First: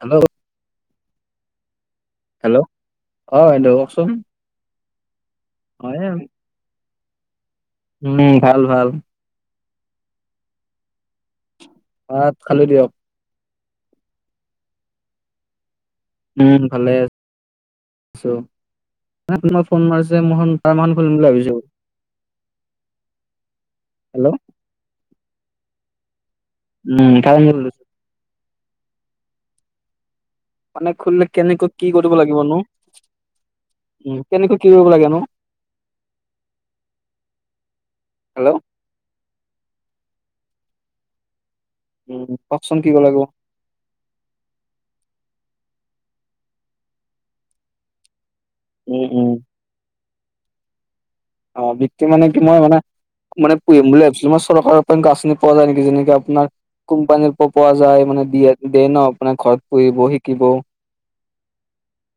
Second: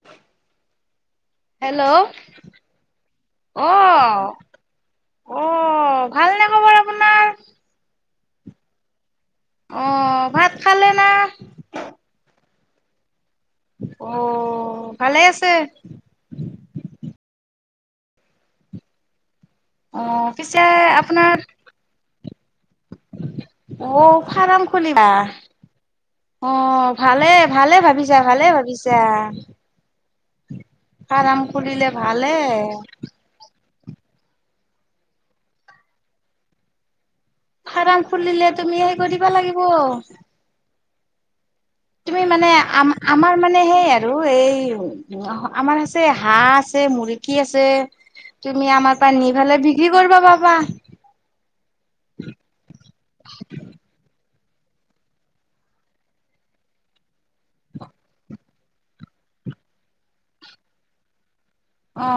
Hello hello. Hello অঁ অ hello কওঁকচোন। অ হয়। ভালনে খবৰ আপোনাৰ উম ভাল ভাল। অঁ ভাত খালে না! ভাত খালি দিয়ক। অঁ ভালে আছে। উম ভালে আছ আছো। ন ত মাৰ ফোন অ মাৰিছে পিছে মই তাৰ মাহ খুলিম বুলি ভাবিছো। অঁ হেল্ল' ফাৰ্ম খুলিবা। অঁ উম ভালে ফাৰ্ম ভালে খুলিছো। ভাবিছা ভালে ভাবিছা। মানে খুলিলে ফাৰ্ম কেনেকৈ খুলিলে কি কৰিব ভালে লাগিবনো উ কেনেকৈ কি কৰিব লাগেনো। ফাৰ্ম খুলিলে হেল্ল' তুমি হেই কৰিবা লাগিব। তুমি উম মানে কওকচোন আ কি কৰিব লাগিব আমাৰ মানে সেই আৰু এই আমাৰ হাঁহ আছে মুৰ্গী আছে তুমি আমাৰ উম পৰা উম নিফালে বিক্ৰী কৰিব পাবা। অ বি মানে কি মই মানে মানে পুহিম বুলি ভাবিছিলো মই। চৰকাৰৰ পৰা গ আছনি পোৱা যায় নেকি? যেনেকে আপোনাৰ কোম্পানীৰ পৰা পোৱা যায় মানে দিয়ে দিয়ে ন আপোনাৰ ঘৰত পুহিব শিকিব অ,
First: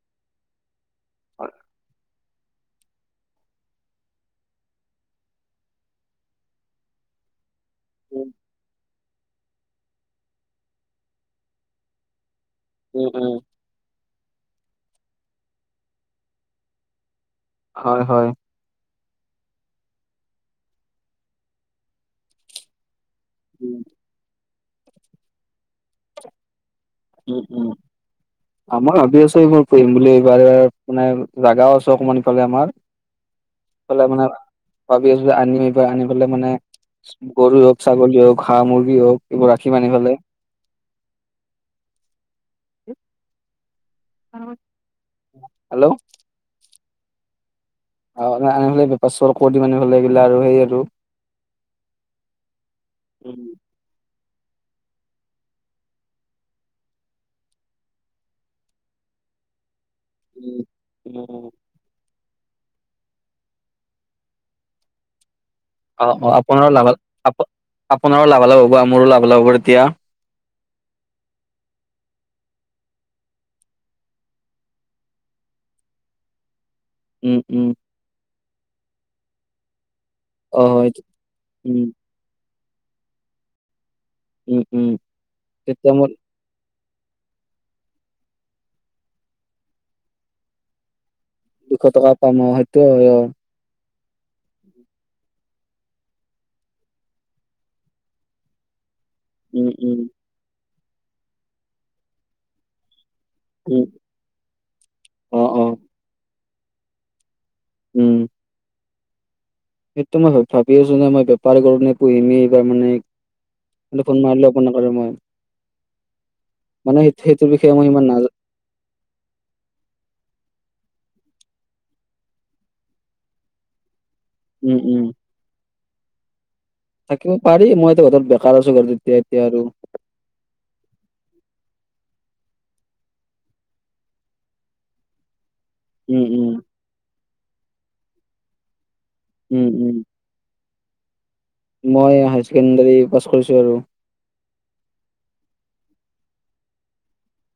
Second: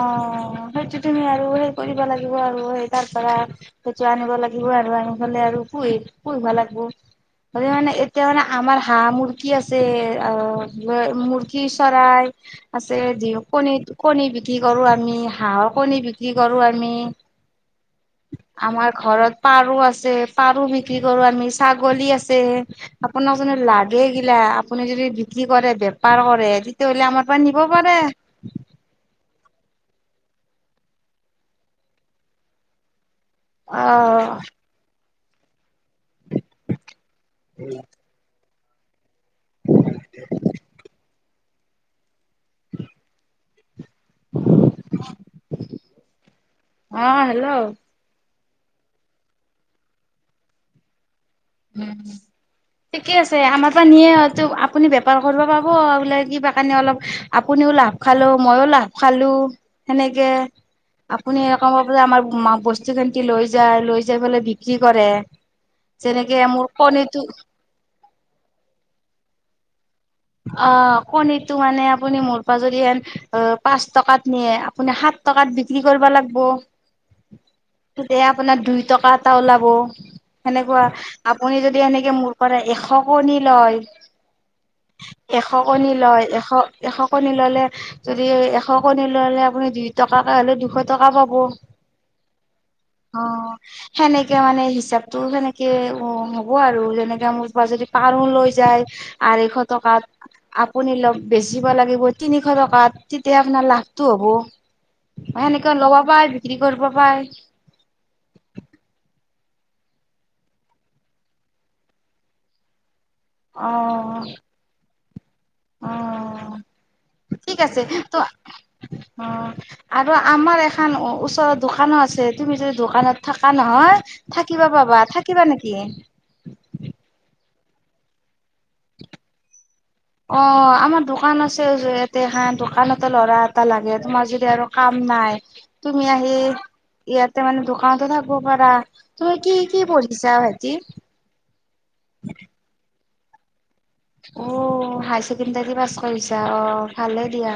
সেইটো তুমি আৰু সেই কৰিব লাগিব। আৰু তাৰ পৰা সেইটো আনিব লাগিব আৰু আনিবে আৰু পুহি পুহিব লাগিব। হয়, মানে এতিয়া মানে আমাৰ হাঁহ মুৰ্গী আছে অ', মুৰ্গী চৰাই। আছে উম উম য কণীত কণী বিক্ৰী কৰো আমি হাঁহৰ কণী বিক্ৰী কৰো আমি। হয়, হয়। আমাৰ ঘৰত পাৰ আছে, পাৰো বিক্ৰী কৰো আমি। ছাগলী আছে। আপোনাক যদি লাগে গিলা আপুনি যদি বিক্ৰী কৰে বেপাৰ কৰে তেনে হ'লে আমাৰ পৰা উম নিব উম পাৰে। আমাৰ ভাবি আছো এইবোৰ পঢ়িম বুলি এইবাৰ এইবাৰ মানে জোগাও আছে অকমান ইফালে আমাৰ। ইফালে মানে আহ। ভাবি আনিম আনি পেলে মানে গৰু হওক ছাগলী হওক হা মুৰ্গী হওক এইবোৰ ৰাখি মানি ফালে। [unintelligible] হেল্ল'। অ, হেল্ল'। অ, আ হাললে বেপাৰ চ কৰি দিম আনিবাললে এইগিলা আৰু সেই আৰু। উম, ঠিকে আছে উম আমাৰ পৰা নিয়ে আপুনি বেপাৰ কৰিব পাব বোলে কিবা-কানি অলপ আপুনিও লাভ খালো মইও লাভ খালো। সেনেকে আপুনি উম কম পাবলে আমাৰ বস্তু খিনিকি লৈ যায় লৈ যাই পেলাই বিক্ৰী কৰে। অ', অ' যেনেকে মোৰ আপোনাৰো লাভ কণীটো আপোনাৰো লাভালাভ হ'ব, মোৰো লাভালাভ হ'ব তেতিয়া। অ', কণীটো মানে আপুনি মোৰ প যৰি হন অ পাঁচ টকাত নিয়ে আপুনি সাত টকাত। পাত বিক্ৰী কৰিব লাগিব। উম, উম। তেতিয়া আপোনাৰ দুই টকা এটা ওলাব অ সেনেকুৱা হয় আপুনি যদি উম সেনেকে মোৰ পৰা এশ কণী লয়। উম। উম এশ কণী তেতিয়া মই লয় এশ। এশ কণী ল'লে যদি এশ কণী ল'লে আপুনি দুই টকাকৈ হ'লেও দুশ টকা পাব। দুশ টকা পাম অ সেইটো হয় অ সেনেকে মানে হিচাপতো সেনেকে হ'ব আৰু যেনেকে মোৰ বা যদি পাৰো লৈ যায়। আঢ়ৈশ উম উম টকাত। আপুনি অ', বেচিব লাগিব তিনিশ টকাত। তেতিয়া আপোনাৰ উম লাভটো হ'ব অ অ সেনেকে ল'ব পাই বিক্ৰী কৰিব পাই। উম। সেইটো মই ভ ভাবি আছো ন মই বেপাৰী গণে পুহিম এইবাৰ মানে। অ ফোন মাৰিলে একো নকৰো মই। অ। মানে সেই সেইটোৰ ঠিক বিষয়ে আছে মই ইমান ত' নাজানো। অ। আৰু আমাৰ এখন ওচৰত দোকানো আছে তুমি যদি দোকানত থাকা নহয় থাকিবা উম উম পাবা। থাকিবা নেকি? থাকিব পাৰি মই এতিয়া ঘৰত বেকাৰ আছো ঘৰত এতিয়া এতিয়া আৰু অ', আমাৰ দোকান আছে জেত এতে হা দোকানতে লৰা এটা লাগে তোমাৰ যদি আৰু কাম নাই তুমি উম আহি উম ইয়াতে মানে দোকানতো থাকব পাৰা তুমি উম কি- কি উম পঢ়িছা ভা কি? মই হাই ছেকেণ্ডাৰী পাছ কৰিছো আৰু। অহ, হাই ছেকেণ্ডাৰী পাছ কৰিছা অহ ভালে দিয়া।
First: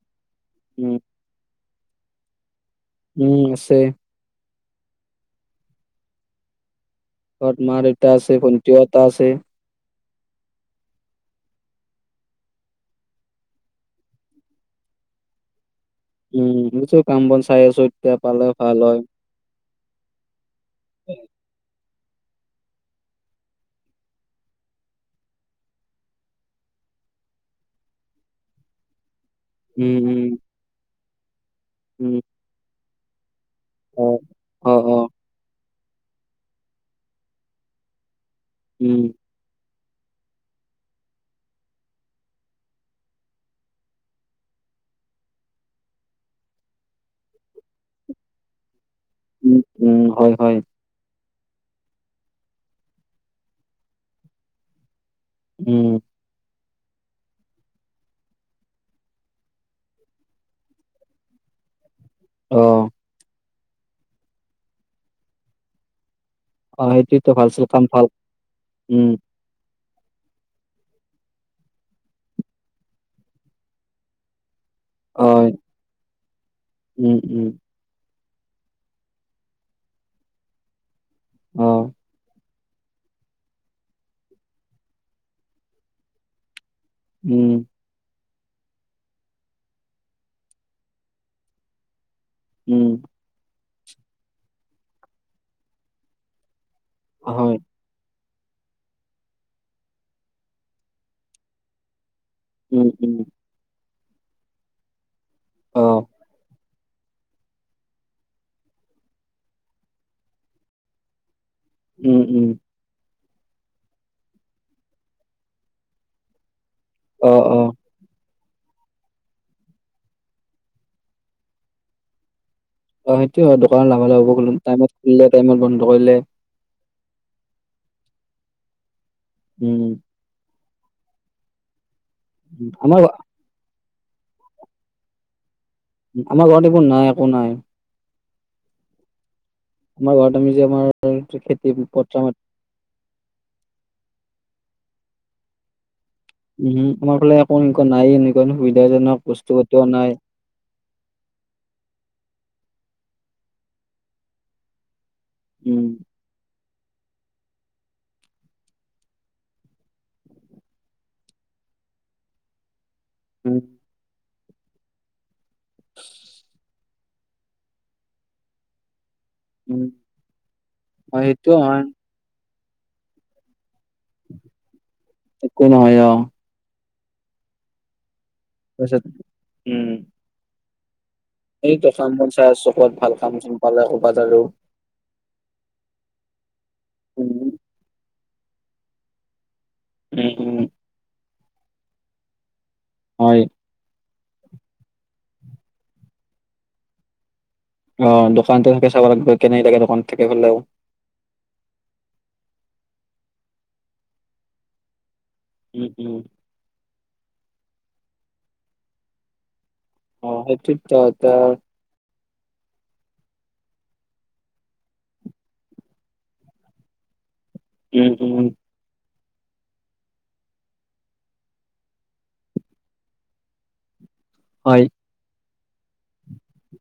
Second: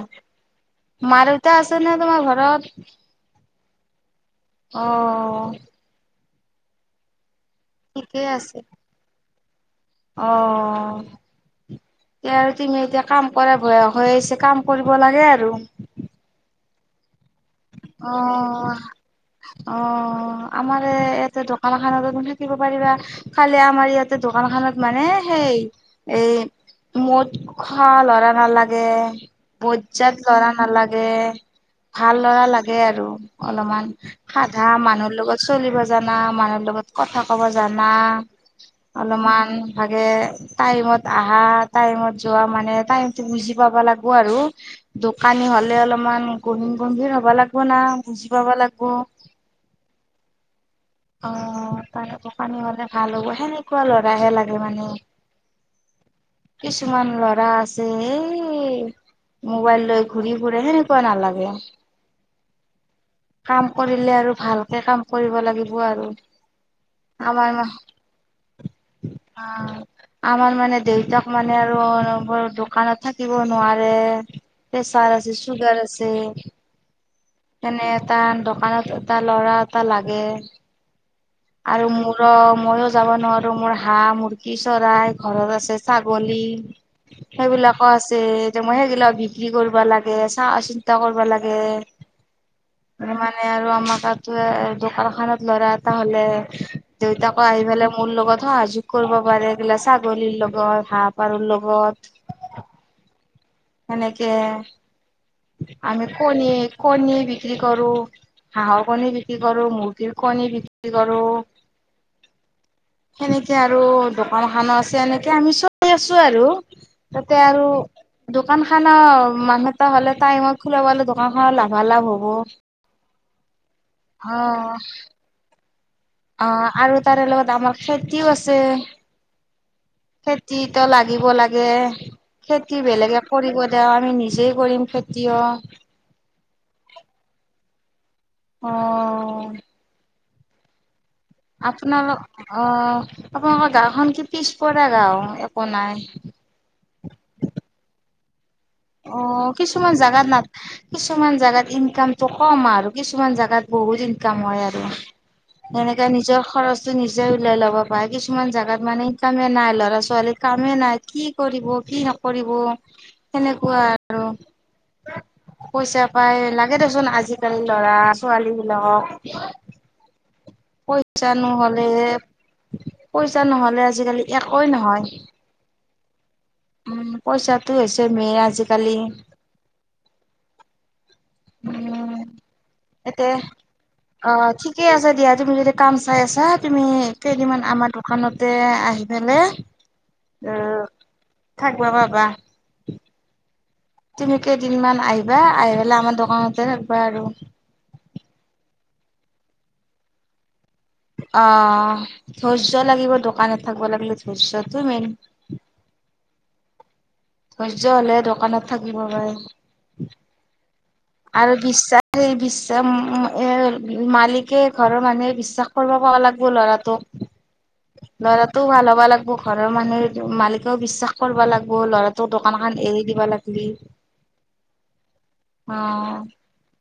উম মা‌ -দেউতা আছে নে তোমাৰ ঘৰত? উম আছে। অ। ঘৰত মা-দেউতা আছে ভণ্টিও এটা আছে। অহ এতিয়া আৰু তুমি এতিয়া কাম কৰা বয়স হৈ আহিছে, কাম কৰিব লাগে আৰু। উম, উম [unintelligible] অহ - অহ আমাৰে এতে দোকান খানতে থাকিব পাৰিবা। খালি আমাৰ ইয়াতে দোকান খনত মানে সেই এ মদ খোৱা লৰা নালাগে। উম বজজাত উম লৰা নালাগে, ভাল উম লৰা লাগে আৰু। অলমান অ সাধা অ অ মানুহৰ লগত চলিব জনা, মানুহৰ লগত, কথা কব জনা উম অলমান ভাগে টাইমত আহা টাইমত যোৱা মানে টাইমটো বুজি পাব লাগব আৰু দোকানী হলে অলপমান গহীন গম্ভীৰ হব লাগব না, বুজি পাবা লাগব। উম- উম, হয় - হয়। অ তনেুৱ দোকানি হলে ভাল হ'ব। সেনেকুৱা লৰাহে লাগে মানে। উম। কিছুমান ল'ৰা আছে হে মোবাইল লৈ ঘূৰি ফুৰে সেনেকুৱা নালাগে। অ। কাম কৰিলে আৰু ভালকে কাম কৰিব লাগিব আৰু। অহ, সেইটোয়েটো ভালছে আমাৰ কাম পাল উম। আমাৰ মানে দেউতাক মানে আৰু অনবৰত দোকানত থাকিব নোৱাৰে পেচাৰ আছে, অ চুগাৰ আছে। উম, উম, তেনে তাৰ দোকানত এটা ল'ৰা এটা লাগে। আৰু অ', মোৰ মইও যাবা নোৱাৰো মোৰ হাঁহ, মুৰ্গী চৰাই ঘৰত আছে ছাগলী উম, সেইবিলাকো আছেই। যে মই সেইগিলাও বিক্ৰী কৰবা লাগে চাৱা -চিন্তা কৰবা লাগে। উম, মানে আৰু আমাৰ তাতো দোকান খানত লৰা এটা হ'লে দেউতাকো হয়, আহি পেলাই মোৰ লগত সহযোগ কৰিব পাৰে। এইগিলা ছাগলীৰ লগত, হাঁহ পাৰৰ লগত উম, উম। সেনেকে অ', আমি কণী কণী বিক্ৰী কৰো, হাঁহৰ কণী বিক্ৰী কৰো, মুৰ্গীৰ কণী বিক্ৰী কৰো, উম -উম সেনেকে আৰু দোকান খানো আছে। এনেকে আমি চলি আছো আৰু। তাতে অ', আৰু অ', দোকান খানো মানুহ এটা হ'লে টাইমত খোলা পালে দোকানখনৰ লাভালাভ হ'ব। অ সেইটো হয়। দোকানৰ লাভালাভ হ'ব টাইমত খুলিলে, টাইমত বন্ধ কৰিলে, অ আৰু তাৰে লগত আমাৰ খেতিও আছে। উম খেতিতটো লাগিব লাগে। উম, খেতি আমাৰ ঘ বেলেগে কৰিব এতিয়া আমি নিজে কৰিম খেতিও। আমাৰ ঘৰত সেইবোৰ নাই একো নাই অ। আমাৰ ঘৰত আমি যে আমাৰ। খেতি আপোনালোক পথাৰত অ'! আপোনালোকৰ গাঁওখন কি পিছপৰা গাওঁ একো নাই। উহু, আমাৰ ফালে একো এনেকুৱা নাই এনেকুৱা সুবিধাজনক বস্তু অ'! পাতিও কিছুমান নাই, জাগাত ন' কিছুমান জাগাত ইনকামটো কম আৰু কিছুমান জোগাত বহুত ইনকাম হয় আৰু উম, তেনেকে নিজৰ খৰচ। নিজে উওলাই ল'ব পাৰে কিছুমান জাগাত মানে ইনকামে নাই ল'ৰা ছোৱালী কামে নাই কি কৰিব। কি নকৰিব উম, সেনেকুৱা আৰু পইচা পাই লাগ। লাগে দেচোন আজিকালি ল'ৰা ছোৱালী বিলাকক। উম! হয় পইচা সেইটো হয়, নহ'লে, পইচা নহ'লে। আ আজিকালি একোৱেই নহয়। একো নহয় অ', উম, পইচাটো হৈছে মেইন আজিকালি। তাৰপিছত উম, উ এইটো কাম বন চাই আছোঁ ক'ত ভাল এতিয়া কাম চাম পালে ক'ৰবাত অ আৰু ঠিকে আছে দিয়া তুমি যদি কাম চাই আছা। ছা তুমি উম, কেইদিনমান আমাৰ দোকানতে আহি পেলে উম! উম! থাকিবা বাবা। হয়। তুমি কেইদিনমান আহিবা আহি পেলাই আমাৰ দোকানতে থাকিবা আৰু। অ দোকানতে থাকে চাব লাগিব কেনে লাগে দোকানত থাকে হলে। অ ধৈৰ্য লাগিব দোকানত থাকিব লাগিলে ধৈৰ্যটো মেইন। উম উম। ধৈৰ্য হলে হে দোকানত থাকিব পাৰে। অ সেইটোতো এটা। আৰু বিশ্বাস বিশ্বাস এ মালিকে ঘৰৰ মানুহে বিশ্বাস কৰিব পাব লাগিব ল'ৰাটোক [unintelligible] লৰা উম তোৰ ভাল হ'ব লাগিব। ঘৰৰ মানুহে মালিকেও বিশ্বাস কৰিবা লাগিব ল'ৰাটোক দোকানখন এৰি দিবা লাগলি। হয়। অ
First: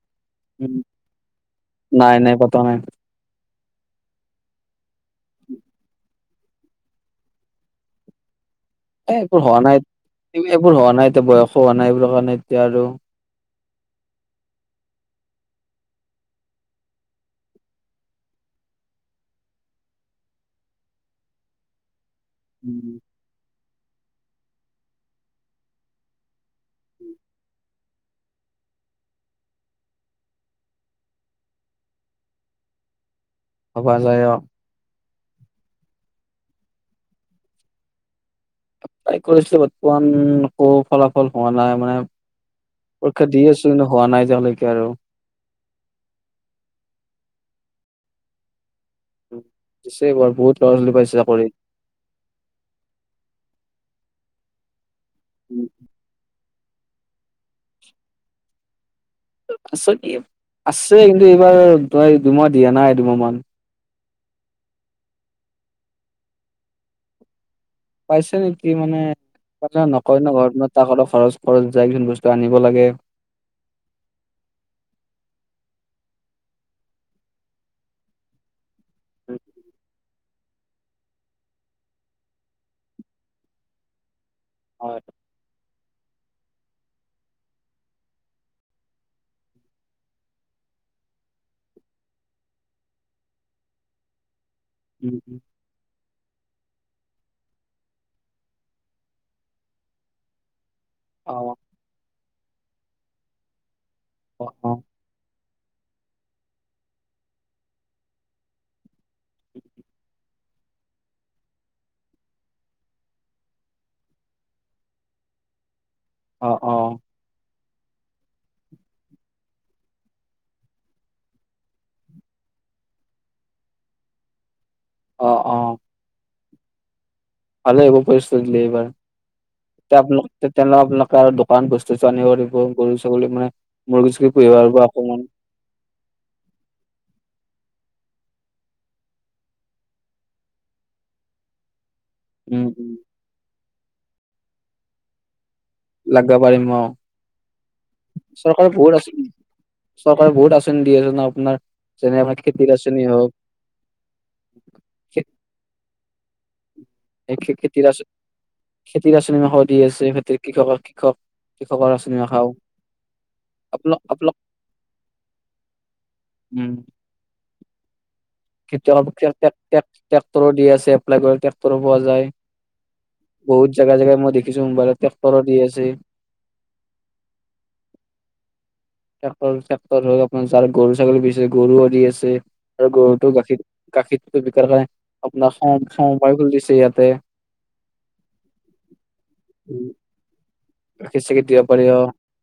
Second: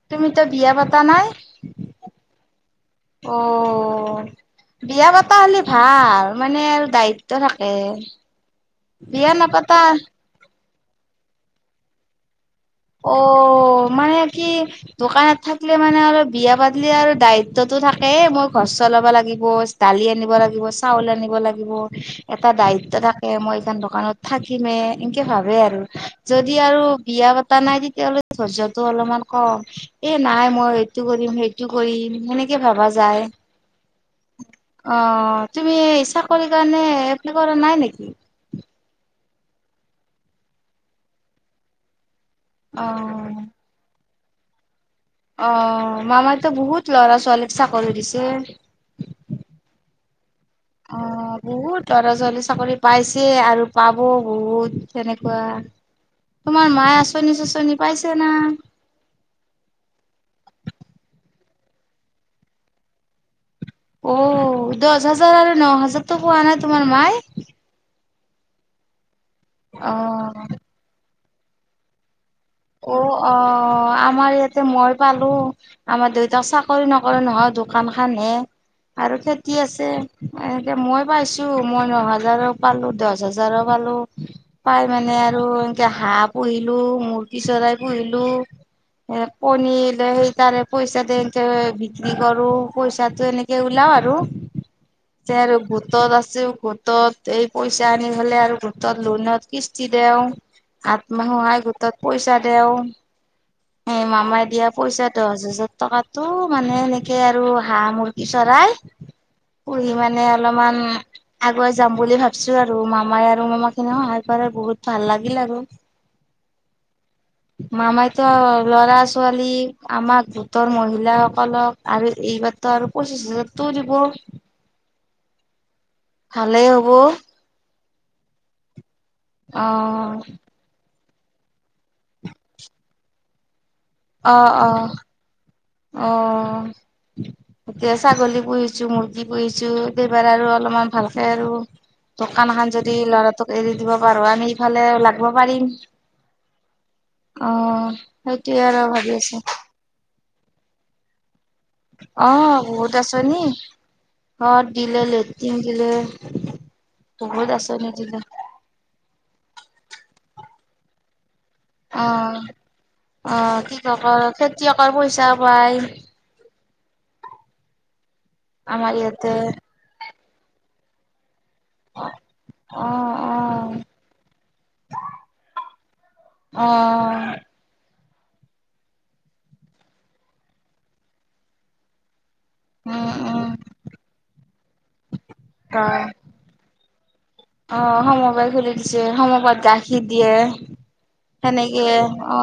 তুমিতো বিয়া উম পতা নাই। নাই নাই পতা নাই অ [unintelligible] বিয়া পাতা হ'লে ভাল মানে আৰু দায়িত্ব থাকে এ বিয়া এইবোৰ হোৱা নাই নাপাতা এইবোৰ হোৱা নাই এতিয়া বয়সো হোৱা নাই এইবোৰ কাৰণে এতিয়া আৰু অ' মানে কি দোকানত থাকিলে মানে অলপ বিয়া পাতিলে আৰু দায়িত্বটো থাকে মোৰ ঘৰ চৰ। চলাব লাগিব দালি আন লাগিব চাউল আনিব লাগিব এটা উম, দায়িত্ব থাকে মই। এইখন দোকানত থাকিমে এনকে ভাবে আৰু যদি আৰু বিয়া পাতি পতা নাই তেতিয়াহ'লে ধৈৰ্যটো অলপমান কম এ নাই মই এইটো কৰিম সেইটো কৰিম হেনে। কে ভাবা যায়। ভবা যায় অ'! অ তুমি চাকৰি কাৰণে এপ্লাই কৰা নাই নেকি? ট্ৰাই কৰিছিলোঁ। বৰ্তমান, একো ফলাফল হোৱা নাই। মানে, পৰীক্ষা অ'। দি আছোঁ। কিন্তু, হোৱা নাই এতিয়ালৈকে আৰু। অ মামাই তো বহুত লৰা ছোৱালীক চাকৰি দিছে। দিছে এইবাৰ বহুত। ল'ৰা ছোৱালী অ পাইছে চাকৰি বহুত ল'ৰা ছোৱালী চাকৰি পাইছে আৰু পাব বহুত। তেনেকুৱা উম, তোমাৰ মায়ে আচনি চাচনি পাইছে না। আছ আছে কিন্তু এইবাৰ তই দুমাহ দিয়া নাই দুমাহমান। অ দহ হাজাৰ আৰু ন হাজাৰতটো পোৱা নাই তোমাৰ মায়ে। পাইছে নেকি মানে কথা নকয় ন অ', ঘৰত তাক অলপ খৰচ খৰচ যায় কি বস্তু। আনিব লাগে। অ অ আমাৰ ইয়াতে মই পালো। আমাৰ দেউতাক চাকৰি নকৰে নহয় দোকান খানহে। আৰু উম, খেতি আছে এনেকে মই পাইছো মই ন হাজাৰো পালো দহ হাজাৰো পালো। পাই হয়। মানে আৰু এনেকে হাহ পুহিলো মুৰ্গী চৰাই পুহিলো। কনী ল সেই তাৰে পইচা এনেকে বিক্ৰী কৰো পইচাটো এনেকে ওলা। আৰু উম, চে উম। আৰু গোটত আছোঁ গোটত এই পইচা আনি হলে আৰু গোটত লোনত কিস্তি দিও। অ', আত্মসহায় গোটত পইচা দেও সেই মামাই অ', দিয়া অ', পইচাটো দহ হাজাৰ। ত টকাটো মানে এনেকে আৰু হাঁহ মুৰ্গী চৰাই। পুৰি মানে অলপমান আগুৱাই যাম বুলি ভাবিছো আৰু মামাই আৰু মামা খিনি সহায় কৰে। বহুত ভাল লাগিল আৰু। অ অ। মামাইতো ল'ৰা ছোৱালী আমাক গোটৰ মহিলাাসকলক আৰু এইবাৰ। এটা আৰু পঁচিছ হাজাৰ তোৰ দিব। অ অ। ভালেই হ'ব। ভালে আহ পইচা দিলে এইবাৰ [unintelligible] অ', আপোনোকে আৰু দোকান। আনিবাৰিব গৰু ছাগলী মানে মোৰ কিছু পুহিবা আৰু অকমান। অহ। এতিয়া ছাগলী পুহিছো মুৰ্গী পুহিছো দেবাৰ আৰু অলপমান ভালকে আৰু। দোকান উম, এখান উম, যদি লৰাটোক এৰি দিব পাৰো আমি ইফালে লাগিব পাৰিম। লাগিব পাৰিম অ, অ', সেইটোয়ে চৰকাৰৰ আৰু বহুত ভাবি আছিল আছো চ। বহুত আছনি দি আছে ন আপোনাৰ। যেনে অ আমাৰ খেতিৰ বহুত আঁচনি হওঁক আছনি অ দিলে লেট্ৰিন দিলে। বহুত আঁচনি খেতিৰ আচ দিলে খেতিৰ আচনি ম সৰ দি আছে খেতিৰ কৃষক - কৃষক। কৃষকৰ আচননি ন অ', খাও। অ কি কৰ কৰ খেতিয়কৰ পইচা পায়। উ [unintelligible] আমাৰ খেতিয়ক ইয়াতে। ট্ৰেক্টৰো দি আছে এপ্লাই কৰি ট্ৰেক্টৰো পোৱা যায়। অ', অ', বহুত জেগা জেগাই মই দেখিছো মোমবাইত ট্ৰেক্টৰত দি আছে। অ', [unintelligible] ট্ৰেক্টৰ চেক্টৰ আপোনাৰ যাৰ গৰু ছাগলী বিচছে গৰু আৰি দি আছে। আৰু উম, গৰুটো উম। গাখীৰ গাখীৰটো বিকাৰ কাৰণে আপোনাৰ সম অ', সমবায় খুলি দিছে ইয়াতে। অ সমবাই খুলি দিছে সমবাত গাখীৰ দিয়ে। গাখীৰ চাখীৰ দিব পাৰি সনেকে অ,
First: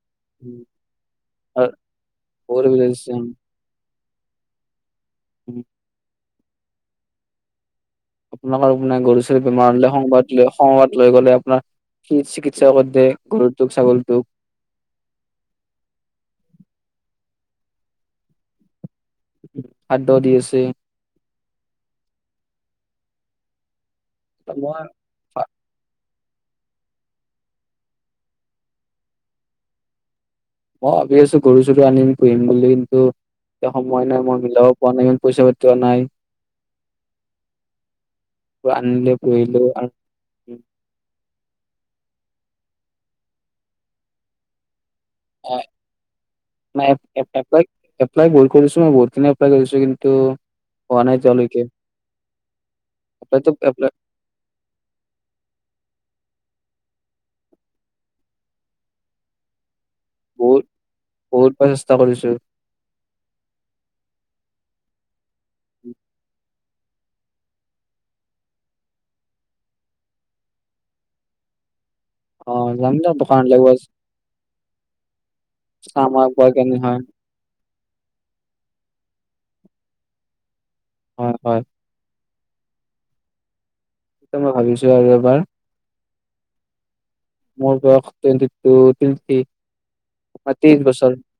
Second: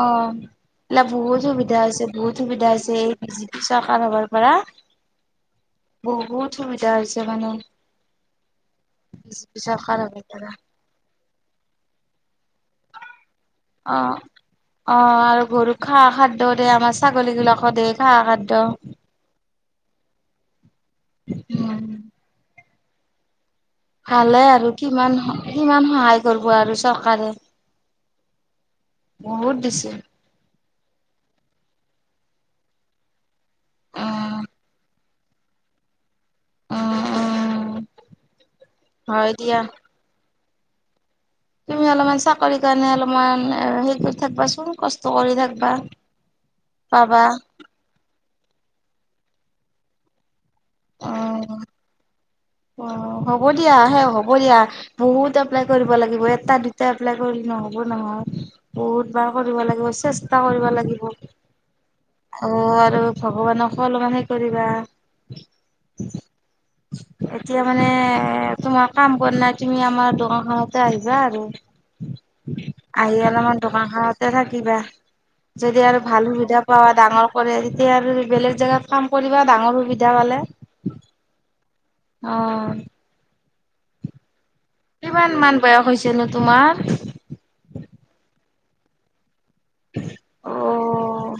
বহুত সুবিধা হৈছে - বহুত সুবিধা হৈছে এই বিজি পি চৰকাৰ হবৰ পৰা। উম। বহুত সুবিধা হৈছে মানুহ। আপোনাক আৰু মানে গৰু ছাগলী বেমাৰ হলে হ'বৰ সংবাদ লৈ পৰা সংবাদ লৈ গ'লে আপোনাৰ চিকিৎসা। ইচ্ছা কৰি দে। অ অ আৰু গৰু খা খাদ্যৰে আমাৰ চাক। ছাগলী গিলাকৰ দে খাঁহ খাদ্য। সাদহ দি আছে। উম। ভালে আৰু কিমান মই কিমান সহায়। কৰিব আৰু চৰকাৰে বহুত দিছে। মই ভাবি আছো ঘৰু চৰু আনিম পুহিম বুলি কিন্তু। এতিয়া সময় নাই মই মিলাব পোৱা নাই ইমান পইচা পাতিও নাই। আনিলে হয় দিয়া পোহিলো আৰু। তুমি অলপমান চাকৰিৰ কাৰণে অলপমান হেৰি কৰি থাকিবাচোন। পাবা এপ্লাই কৰিছো মই বহুত খিনি। হয় কৰিছো কিন্তু, হোৱা নাই অ', এতিয়ালৈকে। অ হ'ব এপ্লাইটো দিয়া এপ্লাই হে হ'ব দিয়া বহুত এপ্লাই কৰিব লাগিব। এটা দুটা এপ্লাই কৰিল নহ'ব নহয়, বহুত বাৰ কৰিব লাগিব। চেষ্টা বহুত কৰিব লাগিব বহুত বাৰ চেষ্টা কৰিছো অঁ আৰু ভগৱানক অলমান হেৰি কৰি [unintelligible] [inaudible] এতিয়া মানে তোমাৰ কাম কৰা নাই, তুমি আমাৰ দোকানখনতে আহিবা আৰু। অঁ। আহি অলপমান দোকান খনতে থাকিবা। যদি আৰু চাম ভাল একবাৰ সুবিধা কেনে পাবা হয় ডাঙৰ কৰে তেতিয়া আৰু বেলেগ জেগাত কাম কৰিবা ডাঙৰ সুবিধা পালে। হয় হয় অঁ। তাকে মই ‌ভাবিছো আৰু এবাৰ যেনো তোমাৰ। মোৰ বয়স টুৱেণ্টি টু টুৱেন্টি ম ত্ৰিশ বছৰ। অ